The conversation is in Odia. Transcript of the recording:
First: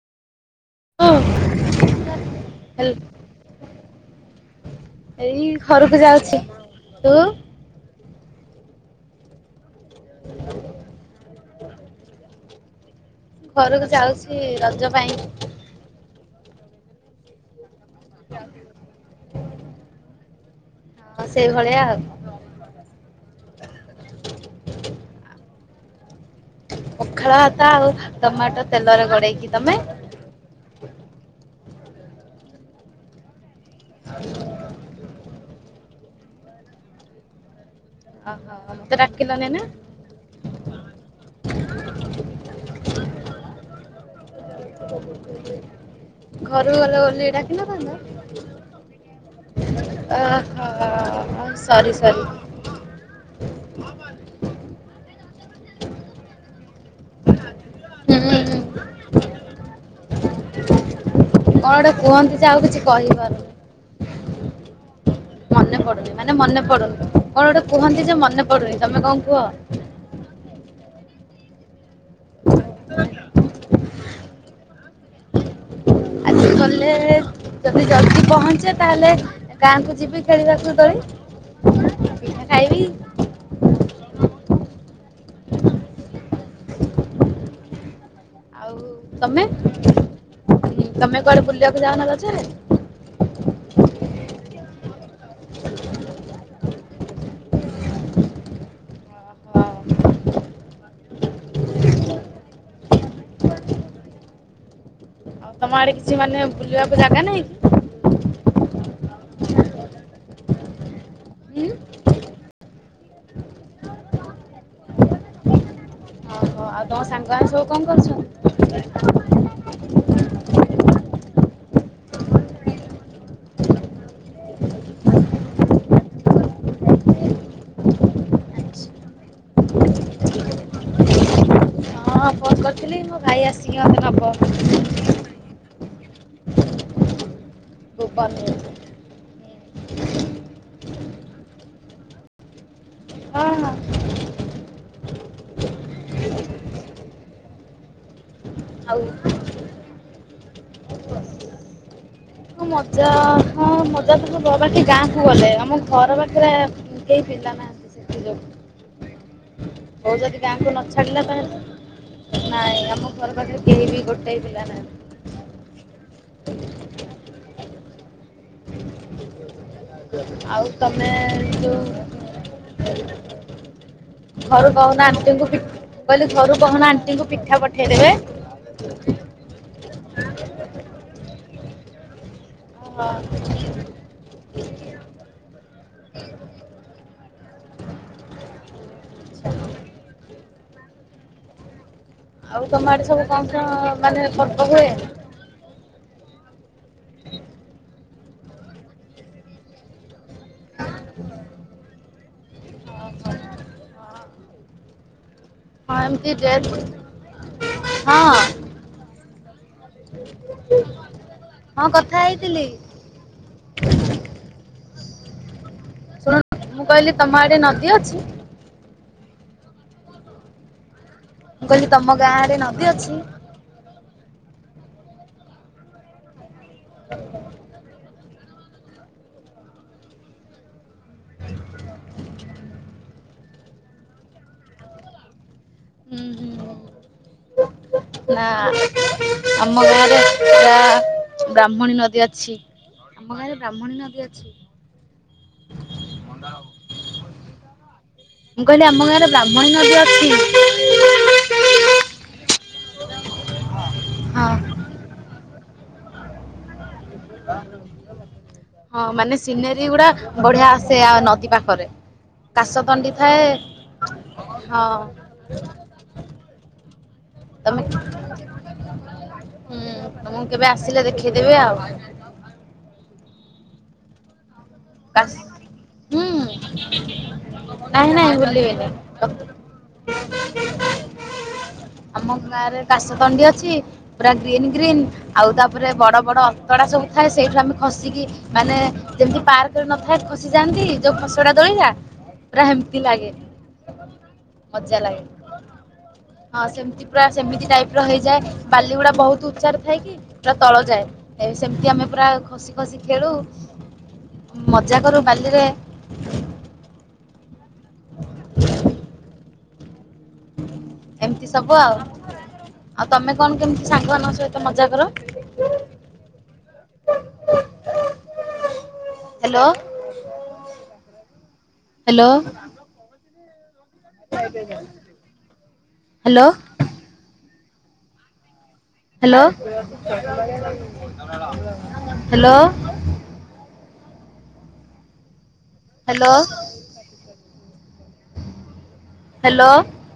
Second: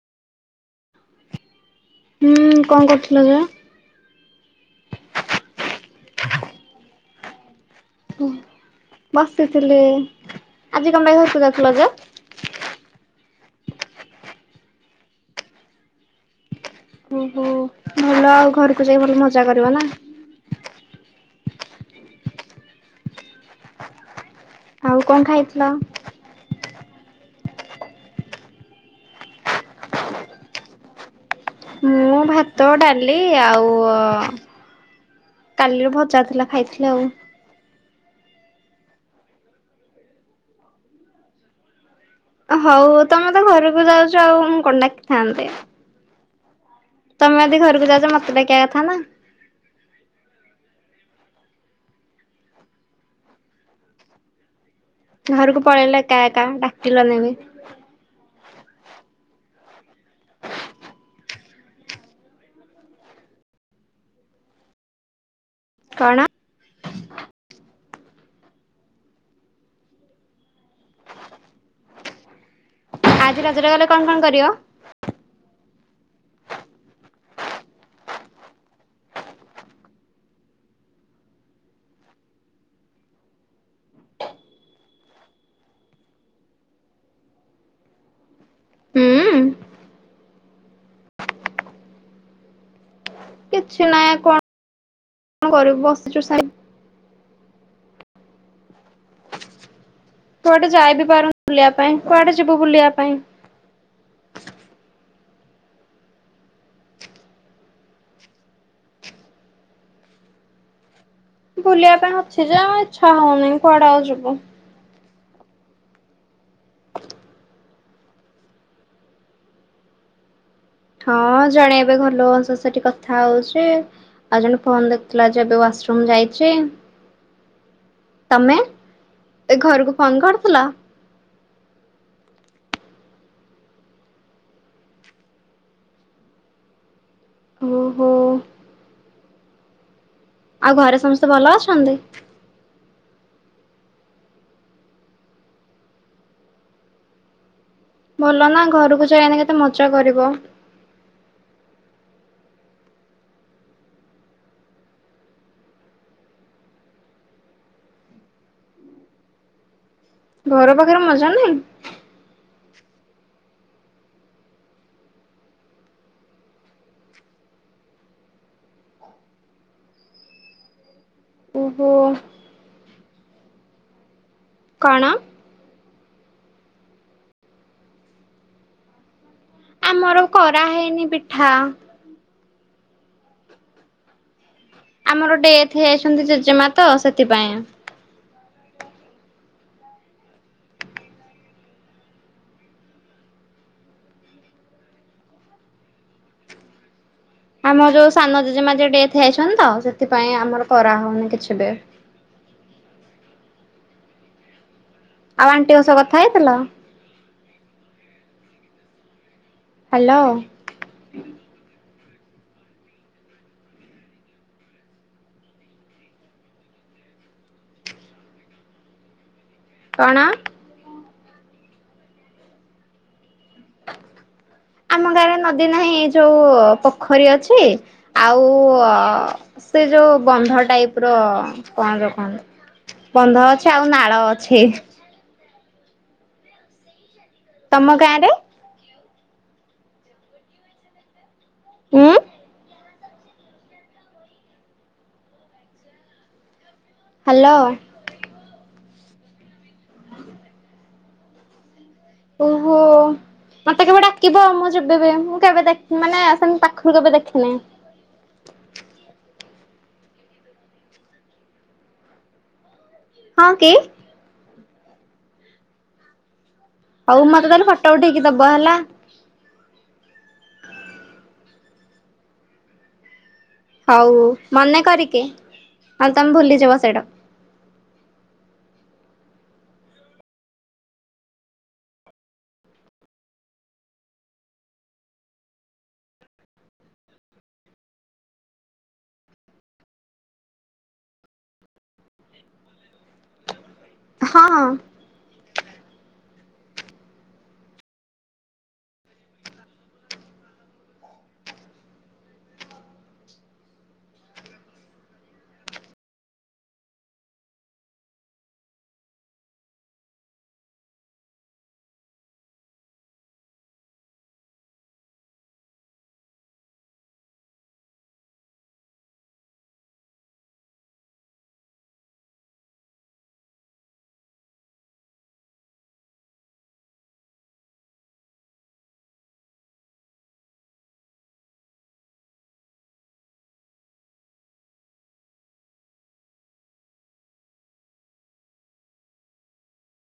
ଅଉଁ। ହୁଁ କ କରୁଥିଲ। ଯେ। ଏଇ ଘରକୁ ଯାଉଛି। ତୁ? ବସିଥିଲି। ଆଜି କ ପାଇଁ ଘରକୁ ଯାଉଥିଲ ଯେ? ଘରକୁ ଯାଉଛି ରଜ ପାଇଁ। ଓହୋ। ଭଲ ଆଉ ଘରକୁ ଯାଇକି ଭଲ ମଜା କରିବା ନା? ହଁ ସେଇଭଳିଆ ଆଉ। ଆଉ କ ଖାଇଥିଲ? ପଖାଳ ଭାତ ଆଉ ଟମାଟୋ ତେଲରେ ଗଡେଇକି ତମେ? ମୁଁ ଭାତ, ଡାଲି, ଆଉ ଓ। କାଲିରୁ ଭଜା ଥିଲା। ଖାଇଥିଲି ଆଉ। ଓହୋ। ମୋତେ ଡାକିଲନି ନା? ହଉ ତମେ ତ ଘରକୁ ଯାଉଚ ଆଉ ମୁ କ ଡାକିଥାନ୍ତି। ଘରୁକୁ ଗଲେ ବୋଲି ତମେ ଯଦି ଘରକୁ ଯାଉଛ ମତେ ଡାକିବା କଥା ନା ଡାକିନଥାନ୍ତ। ଅ ହ ସରି ସରି। ଘରକୁ ପଳେଇଲେ ଏକା ଏକା ଡାକିଲନି ବି। ହୁଁ। କଣ ଗୋଟେ କୁହନ୍ତି ଯେ ଆଉ କିଛି କହିପାରୁନି। ମନେ ପଡୁନି କଣ ମାନେ ମନେ ପଡୁନି କଣ ଗୋଟେ କୁହନ୍ତି ଯେ ମନେ ପଡୁନି ତମେ କ କୁହ? ଆଜି ରଜରେ ଗଲେ କଣ କଣ କରିବ? ଗଲେ ଯଦି ଜଲଦି ପହଞ୍ଚେ ତାହେଲେ ଗାଁକୁ ଯିବି ଖେଳିବାକୁ ଦୋଳି। ପିଠା ଖାଇବି। ଆଉ ହୁଁ ତମେ। ତମେ କୁଆଡେ ବୁଲିବାକୁ ଯାଉନା ରଜରେ? କିଛି ନାହିଁ କଣ? କ କରିବୁ ବସିଛୁ ସେମି କୁଆଡେ ଯାଇ ବିି ପାରୁନି ବୁଲିବା ପାଇଁ କୁଆଡେ ଯିବୁ ବୁଲିବା ପାଇଁ? ଆଉ ତମ ଆଡେ କିଛି ମାନେ ବୁଲିବାକୁ ଜାଗା ନାହିଁ। କି? ବୁଲିବା ପାଇଁ ଅଛି ଯେ ଆଉ ଇଚ୍ଛା ହଉନି କୁଆଡେ ଆଉ ଯିବୁ? ଓହୋ ଆଉ ତମ ସାଙ୍ଗମାନେ ସବୁ କଣ କରୁଛନ୍ତି? ହଁ ଜଣେ ଏବେ ଘର ଲୋକଙ୍କ ସହିତ ସେଠି ଏବେ କଥା ହଉଛି। ଆଉ ଜଣେ ଫୋନ ଦେଖୁଥିଲା ଯେ ଏବେ ୱାସରୁମ ଯାଇଛି। ତମେ, ଏ ଘରକୁ ଫୋନ କରିଥିଲ? ହଁ ଫୋନ୍ କରିଥିଲି ମୋ ଭାଇ ଆସିକି ମୋତେ ନବ। ଗୋ ଓହୋ ପାା [inaudible] ଆଉ ଘରେ ସମସ୍ତେ ଭଲ ଅଛନ୍ତି? ହଁ ହଁ। ଭଲ ନା ଆଉ ଘରକୁ ଯାଇନେ କେତେ ମଜା କରିବ? ହଁ ମଜା ହଁ ମଜାତ ହବ ବାକି ଗାଁକୁ ଗଲେ ଆମ ଘର ପାଖରେ କେହି ପିଲା ନାହାନ୍ତି ସେଥି ଯୋଗୁଁ। ବୋଉ ଯଦି ଗାଁକୁ ଘର ପାଖରେ ନଛାଡିଲା ମଜା ନାହିଁ ତାହେଲେ ନାଇଁ ଆମ ଘର ପାଖରେ କେହି ବି ଗୋଟେ ବି ପିଲା ନାହାନ୍ତି। ଆଉ ତମେ ଯଉ ଓହୋ ଘରୁ କଣ? କହୁନା ଆଣ୍ଟିଙ୍କୁ ପି କହିଲି ଘରୁ କହୁନା ଆଣ୍ଟିଙ୍କୁ ପିଠା ପଠେଇଦେବେ। ଆମର କରା ହେଇନି ପିଠା। ହ। ଆମର ଡେଥ ହେଇଯାଇଛନ୍ତି ଜେଜେମା ତ ସେଥିପାଇଁ। [inaudible] ଆଉ ତମ ଆଡେ ସବୁ କଣ କଣ ମାନେ ପର୍ବ ହୁଏ? ଆମର ଯୋଉ ସାନ ଜେଜେମା ଯ ଡେଥ ହେଇଛନ୍ତି ତ ସେଥିପାଇଁ ଆମର କରାହଉନି କିଛି ବି। ଆଉ ଆଣ୍ଟି ଓଷ ହଁ କଥା ଏମିତି ହେଇଥିଲ ଡେଥ ହଁ। ହ୍ୟାଲୋ ହଁ କଥା ହେଇଥିଲି। ଶୁଣୁ ମୁଁ କହିଲି ତମ ଆଡେ ନଦୀ ଅଛି? କଣ? ମୁଁ କହିଲି ତମ ଗାଁ ରେ ନଦୀ ଅଛି? ଆମ ଗାଁରେ ନଦୀ ନାହିଁ ଯୋଉ ପୋଖରୀ ଅଛି ଆ ଉ ସେ ଯୋଉ ବନ୍ଧ ଟାଇପ ର କଣ ର କହନ୍ତି। ବନ୍ଧ ଅଛେ ଆଉ ନାଳ ଅଛି। ହୁଁ ହୁଁ ହଁ ତମ ଗାଁ ରେ? ନା। ଆମ ଗାଁରେ ପୁରା ବ୍ରାହ୍ମଣୀ ଉଁ ନଦୀ ଅଛି [inaudible] ଆମ ଗାଁରେ ବ୍ରାହ୍ମଣୀ ନଦୀ ଅଛି। ହ୍ୟାଲୋ। ମୁଁ କହିଲି ଆମ ଗାଁରେ ବ୍ରାହ୍ମଣୀ ନଦୀ ଅଛି [inaudible] ଓହୋ, ମତେ କେବେ ଡାକିବ ହଁ। ମୁଁ ଯିବିବି ମୁଁ କେବେ ଦେ ମାନେ ସେମ ପାଖରୁ କେବେ ଦେଖି ଆ ହଁ ମାନେ ସିନେରୀ ଗୁଡା ବଢିଆ ଆସେ ଆ ନଦୀ ପାଖରେ କାଶତଣ୍ଡି ଥାଏ ହଁ କି ହଁ। ହଉ ମତେ ତାହେଲେ ତମେ ଫଟ ଉଠେଇକି ଦବ ହେଲା। ହୁଁ ତମକୁ କେବେ ଆସିଲେ ଦେଖେଇଦେବି ଆଉ। ହଉ ମନେ କରିକି କାସ୍ ନ [unintelligible] ହୁଁ ତମେ ଭୁଲିଯିବ ସେଇଟା। ନାଇଁ ନାଇଁ ଭୁଲିବିନି [inaudible] ଆମ ଗାଁ ରେ କାଶ ତଣ୍ଡି ଅଛି। ପୁରା ଗ୍ରୀନ୍ ଗ୍ରୀନ୍ ଆଉ ତାପରେ ବଡ ବଡ ଅନ୍ତଡା ସବୁ ଥାଏ ସେଇଠୁ ଆମେ ଖସିକି ମାନେ ଯେମିତି ପାର୍କ ନଥାଏ ଖସିଯାଆନ୍ତି ଯୋଉ ଫସଡା ଦୋଳିିଟା ପୁରା ହେମତି ଲାଗେ। ହଁ ହଁ। ମଜା ଲାଗେ। ହଁ ସେମିତି ପୁରା ସେମିତି ଟାଇପ ର ହେଇଯାଏ ବାଲିଗୁଡା ବହୁତ ଉଚ୍ଚା ରେ ଥାଏ କି ପୁରା ତଳ ଯାଏ। ଅ ସେମିତି ଆମେ ପୁରା ଖସି ଖସି ଖେଳୁ। ମଜା କରୁ ବାଲିରେ ଏମିତି ସବୁ ଆଉ। ଆଉ ତମେ କଣ କେମିତି ସାଙ୍ଗମାନଙ୍କ ସହିତ ମଜା କର? Hello. Hello. Hello. Hello. Hello. Hello. Hello.